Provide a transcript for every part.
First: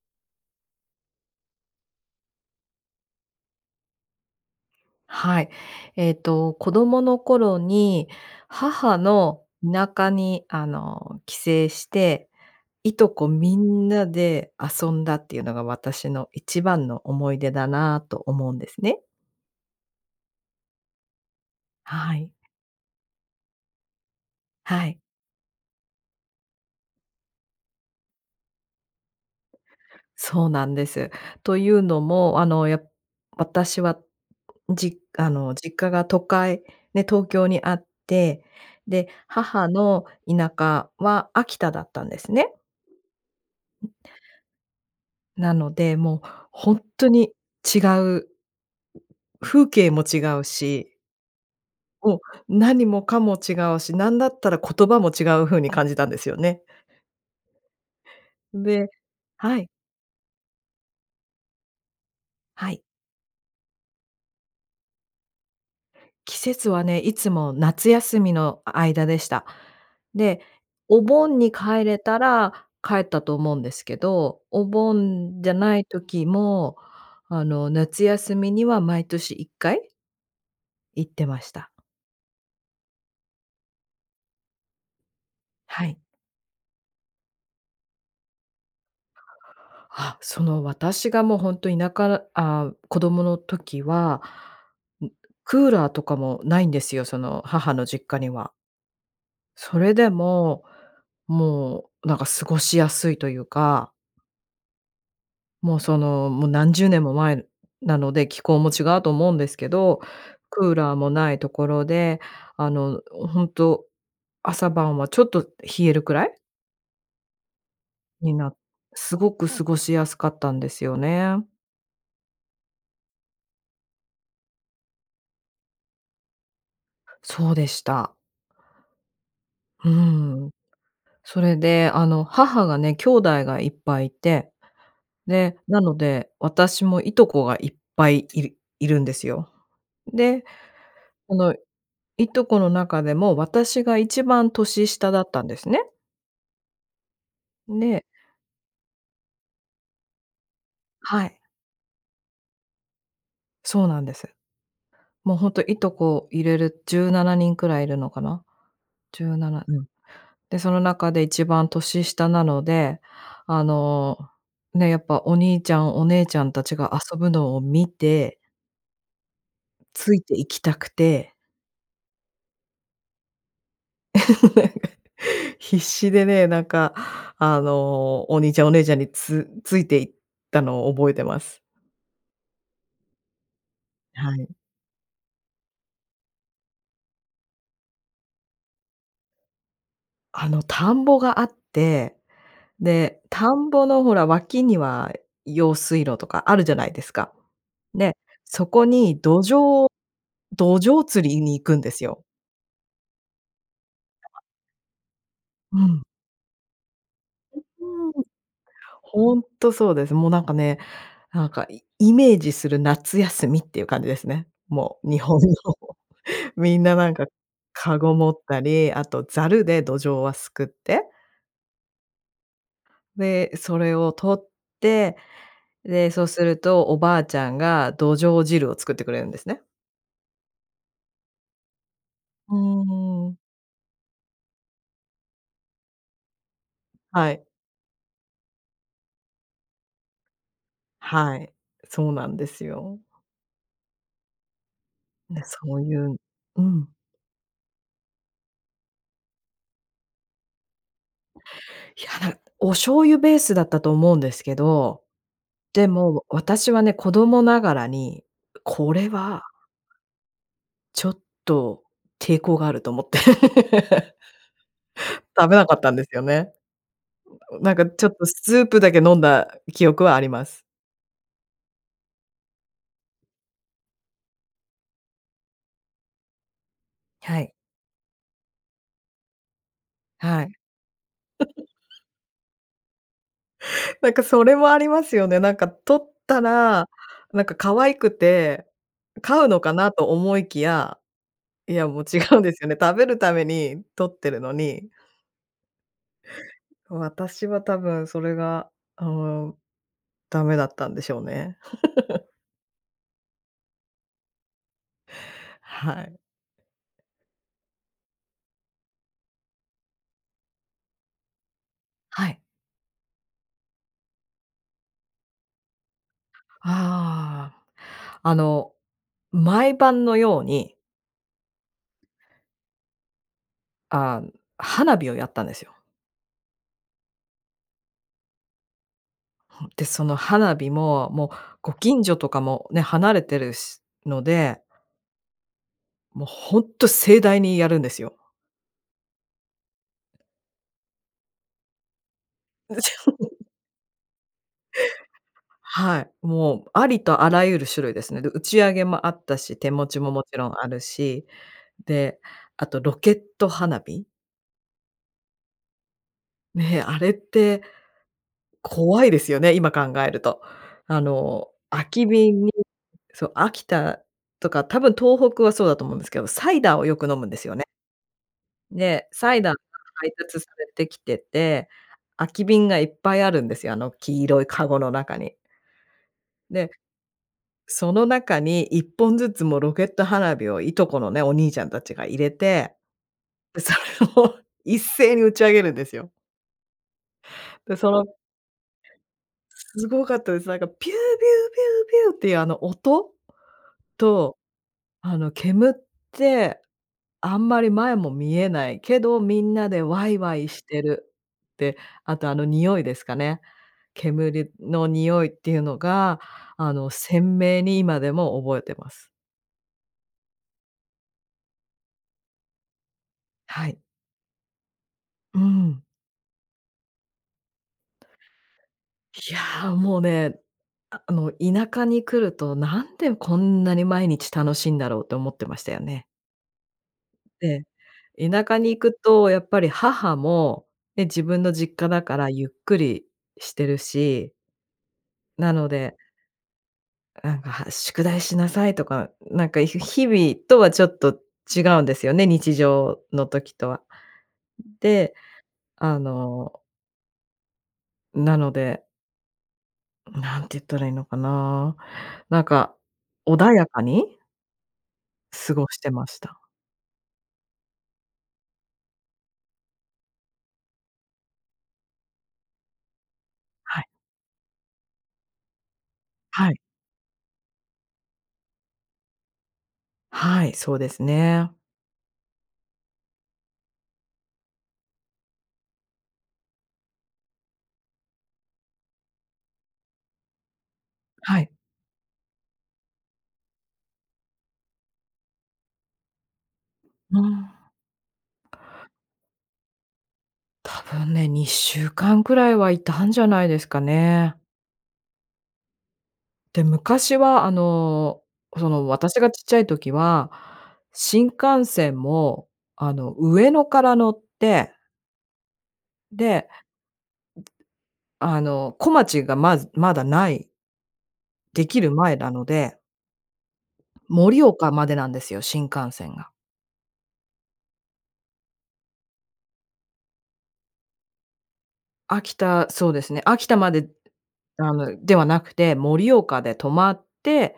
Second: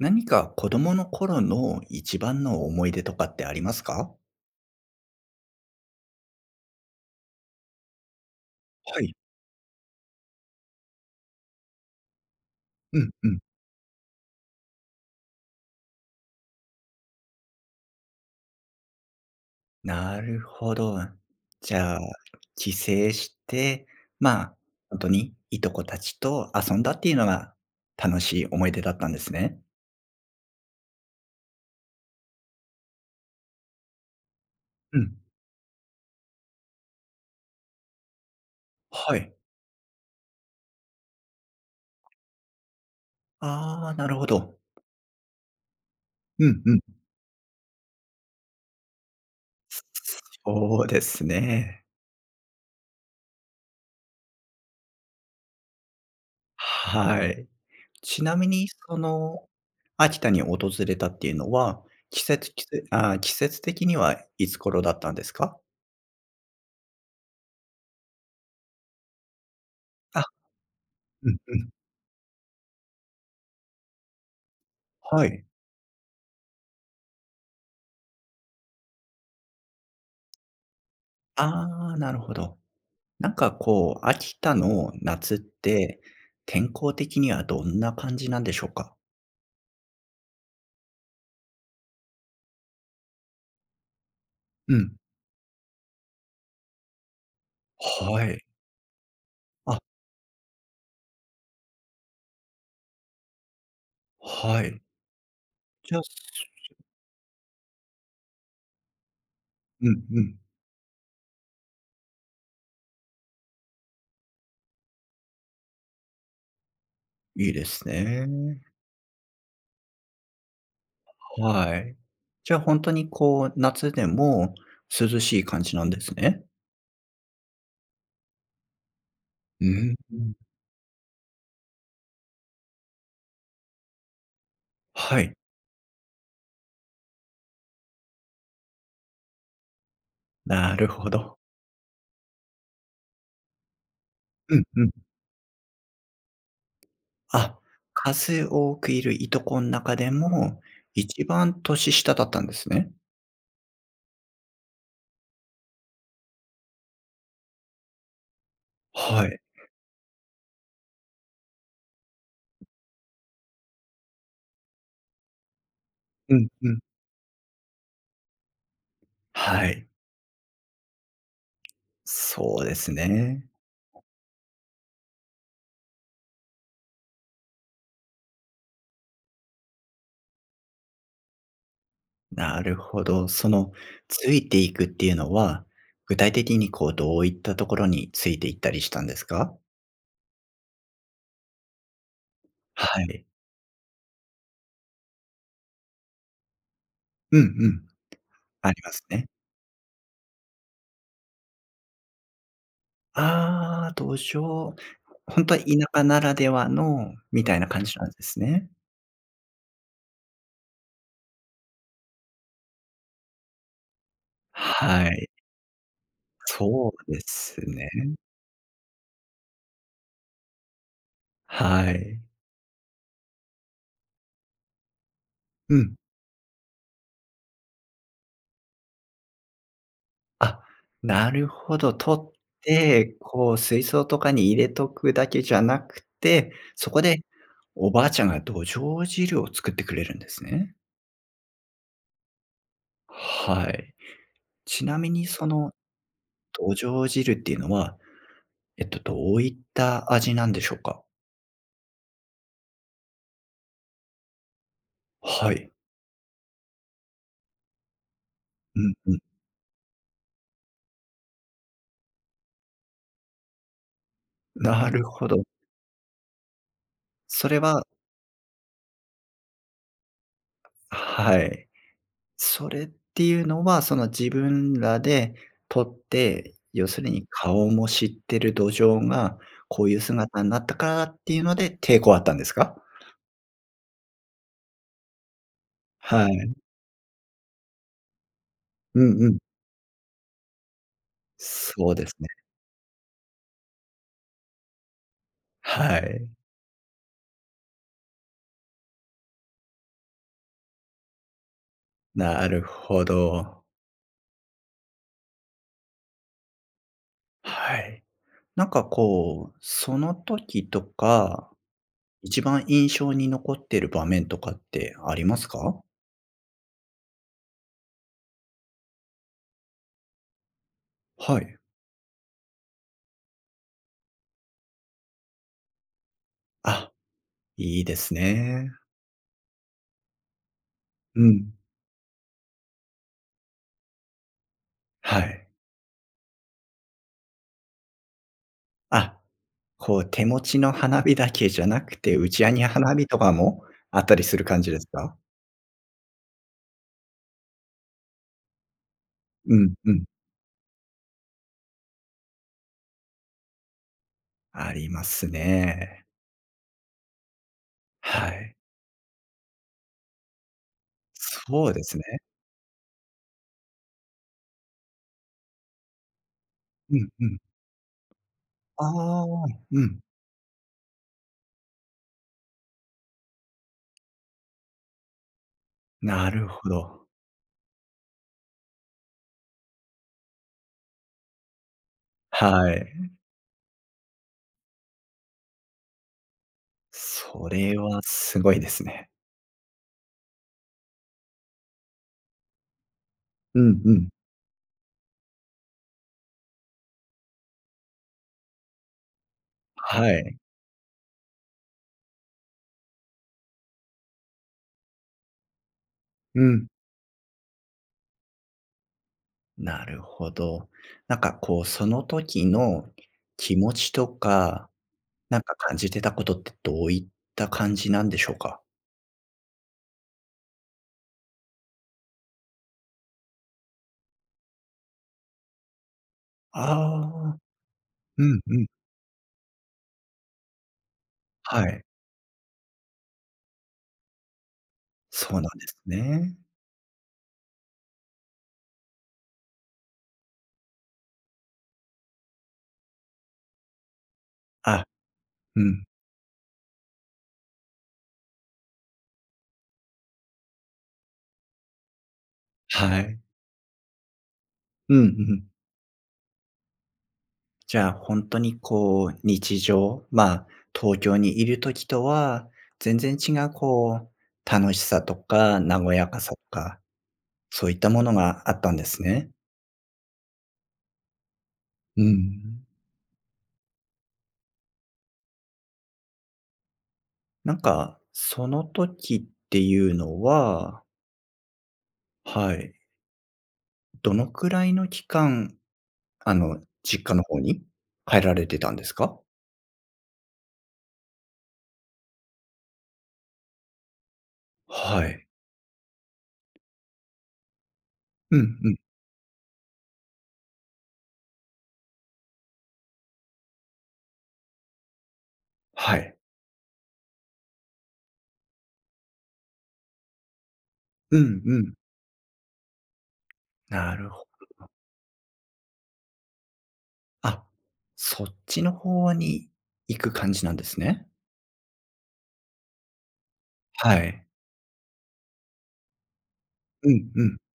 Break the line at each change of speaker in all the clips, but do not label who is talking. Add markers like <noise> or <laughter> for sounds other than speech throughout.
何か子供の頃の一番の思い出とかってありますか？
はい。えっと子供の頃に、母
はい。
の田舎に、あの、帰省して、い
う
と
ん
こ
うん。
みんなで遊んだっていうのが私の一番の思い出だなと思うんですね。
なるほど。じゃあ、
はい。
帰省して、まあ、
はい。
本当にいとこたちと遊んだっていうのが楽しい思い出だったんですね。
そうなんです。というのも、あのや私は、
う
じ
ん。
あの実家が都会、ね、東京にあって、で、
はい。
母の田舎は秋田だったんですね。う
あ
ん。
あ、なるほど。
なので、もう
うん
ほ
う
ん
ん。
とに違う風景も違う
そう
し
ですね。
もう、何もかも違うし、なんだったら言葉も違う風に感じたんですよね。
はい。ちなみに
で
その、
はい。
秋田に訪れたっていうのは、季節季
はい。
せあ、季節的にはいつ頃だったんですか？
季節はね、いつも夏休みのあ間でした。
あ、
で、お
うん
盆に
うん。
帰れたら帰ったと思うんですけど、お
は
盆
い。
じゃない時も、あの、夏休みには毎年1回行ってました。
ああ、なるほど。なんかこう、秋田の夏っ
はい。
て、天候的にはどんな感じなんでしょうか？
あ、その私がもうほんと田舎らあ、子供の時は、
うん。
んクーラーとかもないんですよ、その母の実家
は
に
い。
は。
あ
それでも、もうなんか過ごしやすいというか。
はい。
もう
じ
そ
ゃ、す
の、もう何十年も前なので、気候も違うと思うんですけ
う
ど、
んうん。
クーラーもないところで、あのほんと朝晩はちょっと冷えるくらい？
いいです
になっ
ね。
すごく過ごしやすかったんですよね。
はい。じゃあほんとにこう、夏でも涼しい感じなんですね？
そうでした。
うー
う
ん、うん。
ーん。それであの、母がね、兄弟がいっぱいいて、
はい。
で、なので、私もいとこがいっぱいいるいるんですよ。で、
なるほ
そ
ど。
のいとこの中でも私が一番
うんう
年
ん。
下だったんですね。
あ、
で
数多くいるいとこん中でも一
はい。
番年下だったんですね？
そうなんです。もうほんといとこ入れる17人くらいいるのかな？じ
は
ゅう
い。
なな、うん。で、その中で一番年下なので、あのね、やっぱお兄ちゃん、お姉
う
ちゃ
ん、
んた
う
ち
ん。
が遊ぶのを見て
はい。
ついて行きたくて
そうですね。
<laughs> 必死でね、なんかあのお兄ちゃんお姉ちゃんにつついて行ったのを覚えています。
なるほど。そのつ
はい。
いていくっていうのは、具体的にこうどういったところについて行ったりしたんですか？
あの田んぼがあって、
は
で、
い。
田んぼのほら脇には用水路とかあるじゃないですか。
うんうん。
で、そ
あり
こ
ます
に
ね。
どじょうどじょう釣りに行くんですよ。
ああ、どじょう、ほんとは田
うん。
舎ならではの、みたい
う
な感じなんで
ふう、う。
すね。
ほんとそうです。もうなんかね、なんかイイメージする夏休みっていう感じですね。も
は
う日
い。
本のみん
そ
なな
う
ん
で
か、
すね。
かご持ったり、あとザルでどじょうはすくって
はい。
で、それを取って、
うん。
で、そうするとおばあちゃんがどじょう汁を作ってくれるんですね。
あ、なるほど、捕っ
う
て、
ーん。
こう水槽とかに入れとくだけじゃなくて、そこで、
はい。
おばあちゃんがどじょう汁を作ってくれるんですね。
はい、そうなんですよ。
はい。ちなみに
ね、
その
そういうう
どじ
ん。
ょう汁っていうのは、えっと、どういった味なんでしょうか？
いやなお醤油ベースだったと思うんですけど。
はい。
でもわ私はね、子供ながらに、
うん
これ
うん。
はちょっと抵抗があると思って、
なるほ
<laughs>
ど。
食べなかったんですよね。
それ
なんか
は
ちょっとスープだけ飲んだ記憶はあります。
はい。それっていうのは、その自分らで捕って、要するに
はい。
顔も知っているドジョウがこういう姿
は
に
い。
なったからっていうので
<laughs>
抵抗あったんですか？
なんかそれもありますよね。なんか捕っ
は
た
い。
ら、なんか可愛くて
うんうん。
飼うのかなと思いきや、いや、
そう
もう
です
違
ね。
うんですよね。食べるために捕ってるのに
はい。
私は多分、それが、あの、ダメだったんでしょうね。<laughs>
なるほど。
はい。
はい。なんかこう、その時とか、
はい。
一番印象に残ってる場面とかってありますか？
ああ。あの、毎晩のように
はい。
あん、花火をやったんですよ。
あ、いいですね。
ふん、で、その花火も、
う
もう
ん。
ご近所とかもね、離れてるしので
はい。
もうほんと盛大にやるんですよ。
あ、こう手持ちの花火だけじゃなくて、打ちあげ
うち
花火とか
<laughs>
もあったりする感じですか？
はい。もう、ありとあらゆる種類ですね。で、打ち上げもあった
う
し、手
ん、
持
う
ち
ん。
も、もちろんあるし。で、あと、ロケット花火？
ありますね。
ね。あれって、
はい。
怖いですよね、今考えると。あの
そうで
空
すね。
き瓶にそう、秋田とか、多分東北はそうだと思うんですけど、サイダーを
う
よく
ん、
飲む
う
んで
ん。
すよね。で、
ああ、
サイダーが
うん。
配達されて来てて、空き瓶がいっぱいあるんですよ。あの黄色いかごの中に。
なるほ
で、
ど。
その中に1本ずつ、も、ロケット花火を、いとこのね、お兄ちゃんたちが入れ
は
て、
い。
で、それを一斉に打ち上げるんですよ。
それ
で、そ
は
の
すごいですね。
すごかったです。なんかピューピューピューピューっていうあの音
うんうん。
と、あの煙ってあんまり前も見えないけど、みんなでわ
は
いわ
い。
いしてるって、あとあの匂いですかね。煙の匂いっていうのが
うん。
あの鮮明に今でも覚えてます。
なるほど。なんかこうその時の気
は
持
い。
ちとか、な
うー
んか感
ん。
じてたことってどういった感じなんでしょうか？
いや、もうね、あの田舎に来るとなんでこんなに毎日楽しいんだろうと思ってましたよね。
ああ。
で、
うん
田舎
うん。
に行くとやっぱり母も、ね、自分の
は
実
い。
家だからゆっくりしてるし
そうな
な
ん
の
です
で
ね。
なんか、は「宿題しなさい」とか、なんかひ日々とはちょっと違うんですよね、日常の時とは。
あ、
で、
うん。
あのなので何て言ったらいいのかな。なんか、
はい。
穏やかに
うんうん。
過ごしてました。
じゃあ、ほんとに、こう、日常、ま、東京にいる時とは全然違う、
はい。
こう、楽しさとか和やかさと
はい。
か、そういったものがあったんですね。
はい、そうですね。
うん。なんか、その時っていうのは
はい。
はい。どのくらいの期間、あの、実家
な
の方に
あ。
帰られてたんですか？
多分ね2週間くらいはいたんじゃないですかね。
はい。
で、昔は、あの、
うん
そ
うん。
の私がちっちゃい時は新幹線も、あの、上野から乗って
はい。
で、あの、こまちがまずまだない
うんう
で
ん。
きる前なので
なるほ。
盛岡までなんですよ新幹線が。
あ、そっちの方に行く感じなんですね。
秋田、そうですね、秋田まで
はい。
あの、ではなくて、盛岡で止
う
まっ
んうん。
て、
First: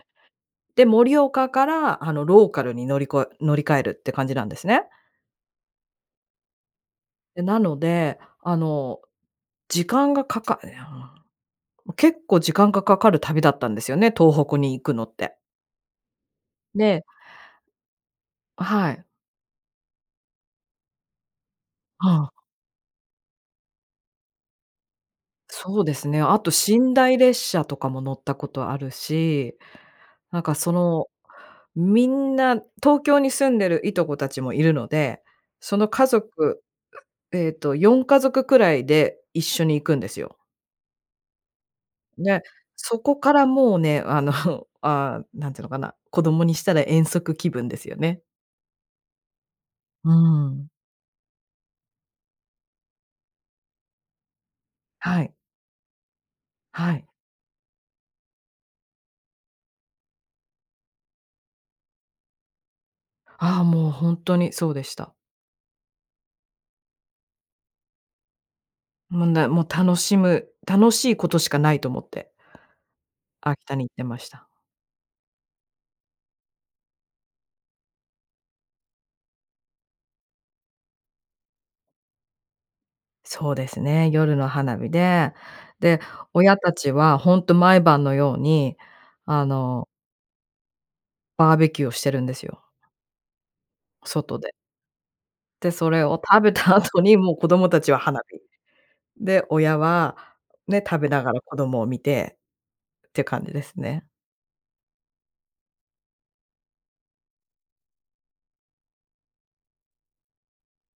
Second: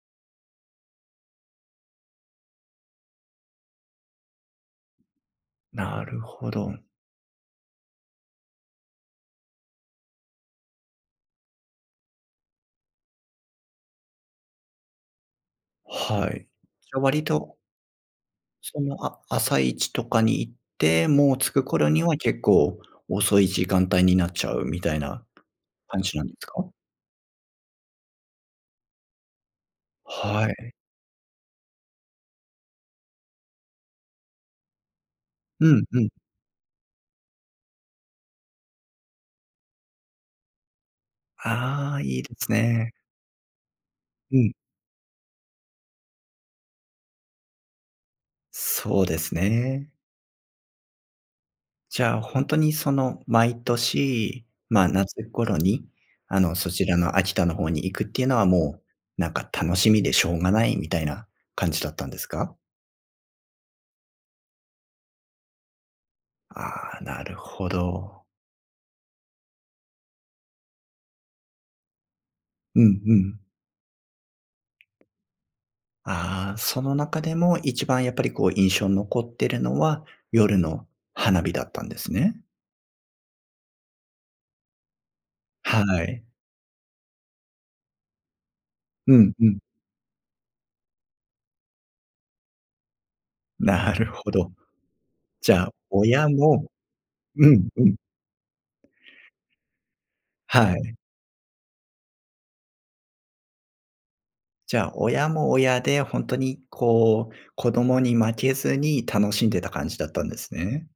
で、盛岡から、あの、ローカルに乗りこえ乗り換えるって感じなんですね。
なるほど。
で、なので、あの、時間がかかいや、ま、結構時間がかかる旅だったんですよね、東北に行くのって。
はい、じゃあ
で
割と
あ、
そ
は
の、
い。
あ朝一とかに行って、もう着く頃に
は
は
あ。
結構遅い時間帯になっちゃうみたいな
そうで
感
す
じ
ね、
なんで
あ
す
と
か？
寝台列車とかも乗ったことあるし、なん
は
か、
い。
その、みんな東京に住んでるいとこたちもいるので、
う
そ
ん、
の
う
家
ん。
族うええと、4家族くらいで一緒に行くんですよ。
ああ、いいで
で、
すね。
そこからもうね、あの、
うん。
<chuckles> あ、なんていうのかな。子供にしたら遠足気分ですよね。
そうですね。
うーん。
じゃあほんとにその毎年、ま、
は
夏
い。
頃に、あの、そち
は
ら
い。
の秋田の方に行くっていうのは、もうなんか楽しみでしょうがないみたいな感じだったんですか？
あ、もうほんとにそうでした。
ああ、なるほど。
むんで、も、楽しむ、楽しいことしかないと思って
うんうん。
秋田に行ってました。
ああ、その中でも一番やっぱりこう印象残っているのは夜の花火だったんですね。
そうですね、夜の花火で、
は
で、
い。
親たちはほんと毎晩のように
うん
あ
うん。
のバーベキューをしてるんですよ。
なるほ
外で。
ど。じゃあ、
で、それを
親
食べ
も
た後にもう
う
子
ん、
供た
う
ち
ん。
は花火。で、親は、
は
ね、
い。
食べながら子供を見てって感じですね。
じゃあ、親も親でほんとにこう、子供に負けずに楽しんでた感じだったんですね。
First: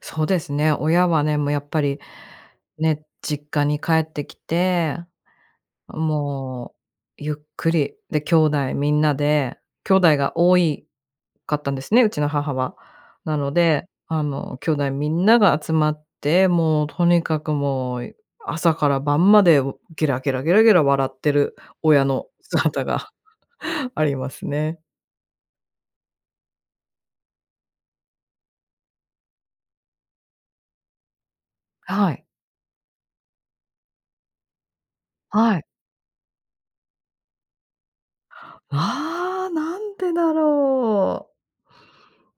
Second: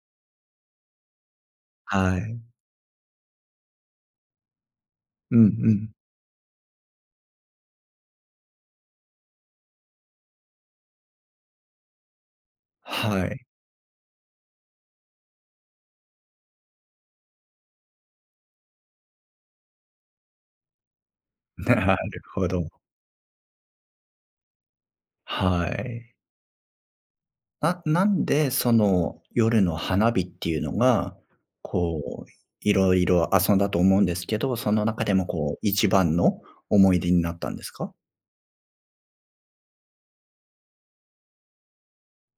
そうですね。親はね、もうやっぱり
はい。
ね、実家に帰ってきて、
うんうん。
もうゆっくり、で、兄弟みんなで、兄弟が多いかったんですね、うちの母は。
は
な
い。
ので、あの兄弟みんなが集まって、もうとにかくもう朝から晩までをゲラゲラ、ゲラゲラ笑ってる
な
親
る
の
ほど。
姿がありますね。
はい。あっ、なんでその夜の花火っていうのが、
はい。
こう、色々遊んだと思うんですけど、その中でもこ
は
う
い。
一番の思い出になったんですか？
わあ、なんでだろう？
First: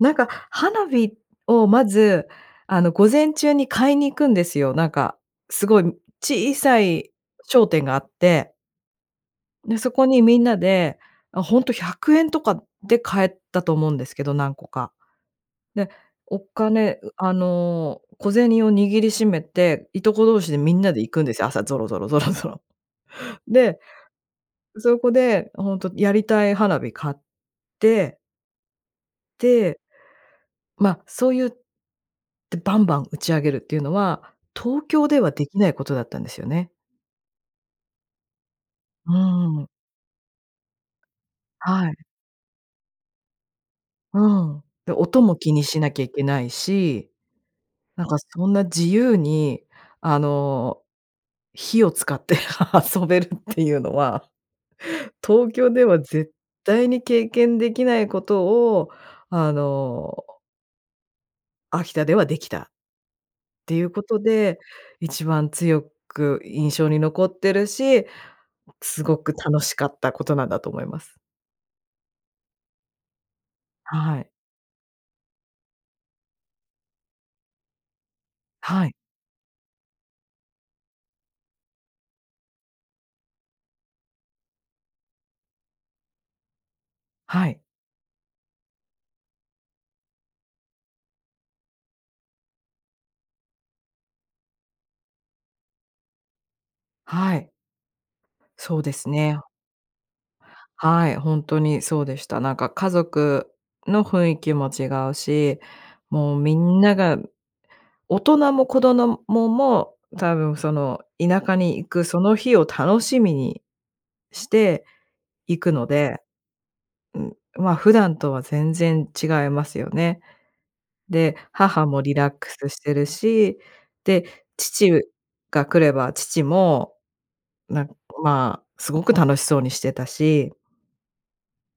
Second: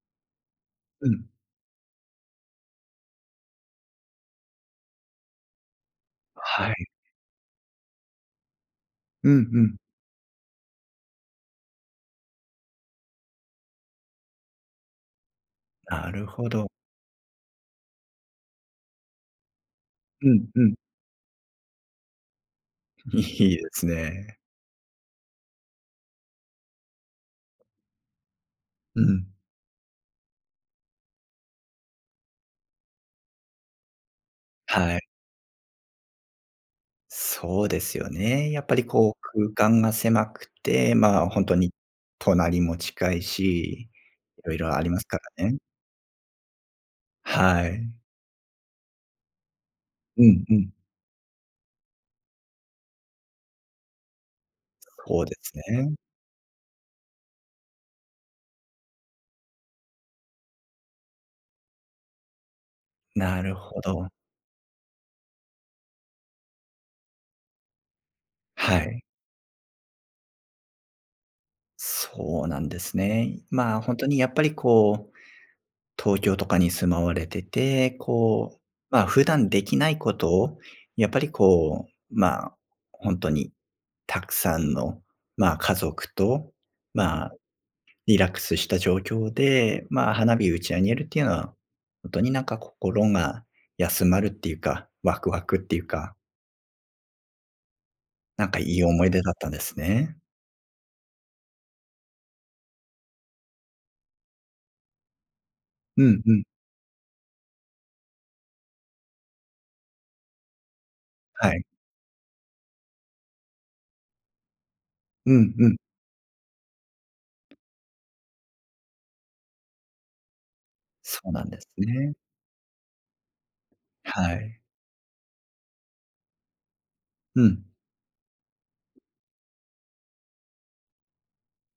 なんか花
う
火
ん。
をまず、あの午前中に買いに行くんですよ。なんか、すごい小
は
さ
い。
い商店があって。
うんうん。
で、そこにみんなで、あ、ほんと￥100とかで買えたと思うんですけど、何個か。で、
なる
お
ほど。
金あの、小銭を握りしめて、いとこ
う
同
ん
士で
う
み
ん。
んなで行くんですよ。朝ぞろぞろ、ぞろぞろ。
い
<chuckles>
いで
で、
すね。
そこで、ほんと、やりたい花火買って
ううん。
でま、そういう、で、バンバン打ち上げるっていうのは、東
はい。
京ではできないことだったんですよね。
そうですよね。やっぱり
う
こう、
ーん。
空間が狭くて、まあ本当に
はい。
隣も近いし、
う
色
ん。
々あり
で、
ますか
音も
ら
気
ね。
にしなきゃいけないし。
はい。
なんかそんな自由に、あ
うんうん。
の、火を使って遊べるっていうのは、
そうで
東
す
京で
ね。
は絶対に経験できないことを、あの秋田ではできたっ
なる
て
ほ
いうこ
ど。
とで、一番強く印象に残ってるし、
はい。
すごく楽しかったことなんだと思います。
そうなんですね。まあ、ほんと
は
に
い。
やっぱりこう東京とかに住まわれてて、こう
はい。
まあ、普段できないことをやっぱり、こうまあ、ほんとにたくさんの、まあ、家族と、まあ、
はい。
リラックスした状況で、まあ、花火を打ち上げるっていうのは、ほんとになんか心が休まるっていうか、ワクワクっていうか。
はい。
なんかい
そう
い
で
思
す
い出だっ
ね。
たんですね。
はい、ほんとにそうでした。なんか家族の雰囲気も違うし、
うんう
もう
ん。
みんなが、大人も子どもも、もう多分その、田
は
舎
い。
に行くその日を楽しみにして
うん
行
う
く
ん。
ので。うん、まあ普段とは全然違いますよね。
そう
で、
なんです
母もリ
ね。
ラックスしてるし、で、
はい。
父が来れば父も
うん。
なん、まあ、すごく楽しそうにしてたし。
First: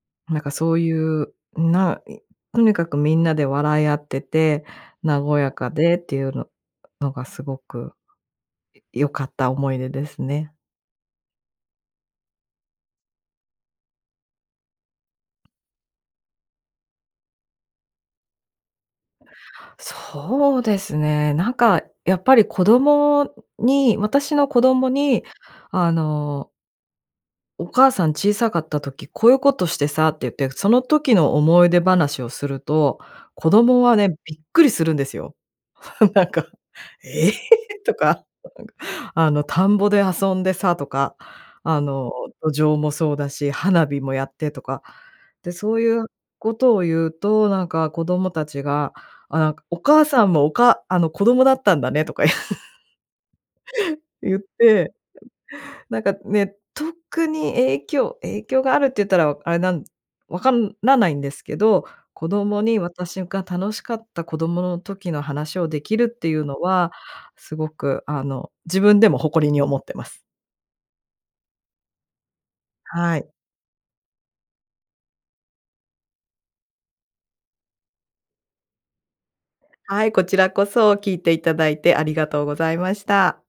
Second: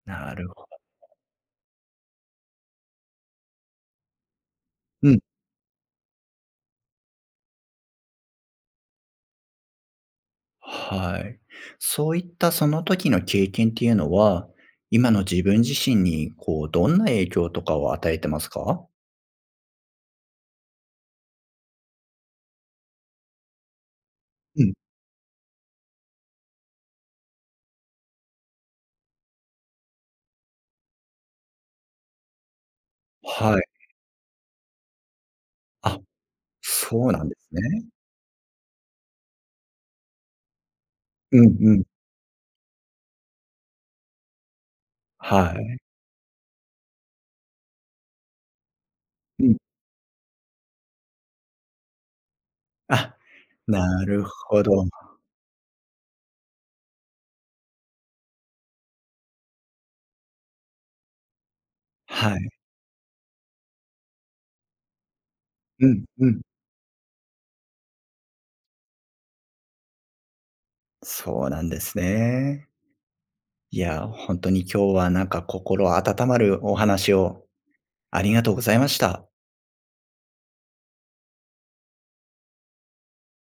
な
なん
る
か
ほ。
そういう、なんとにかくみんなで笑い合ってて、
うん。
和やかでっていうののがすごく良かった思い出ですね。
はい。そういったその時の経験っていうのは、今の自分自身に、こう、どんな影響とかを与えてますか？
そうですね。なんかやっぱり、子供に、私の子
うん。
供に、あのお母さん小さかった時、こういうことしてさって言って、その時の思い出話をすると、子
はい。
供はね、びっくりするんですよ。
あ。
<laughs> なんか、
そうな
え
ん
え！
ですね。
とか、なんか、あの田んぼで遊んでさとか、
うんう
あ
ん。
の、どじょうもそうだし、花火もやってとか。で、
は
そ
い。
ういうことを言うと、なんか、子供たちが、あ、
う
なん
ん。
か、お母さんもおかあの、子供だったんだねとか言
あ、なる
う
ほ
言っ
ど。
て。なんかね、特に影響影響があるって言ったらあれなん分かんらないんですけど、子
はい。
供に私が楽しかった子供の時の話を出
う
来る
ん、
っ
う
てい
ん。
うのは、すごくあの、自分でも誇りに思ってます。
そうなんですね。
はい。
いや、ほんとに今日は、なんか心温まるお話をありがとうございました。
はい、こちらこそ聞いていただいて、ありがとうございました。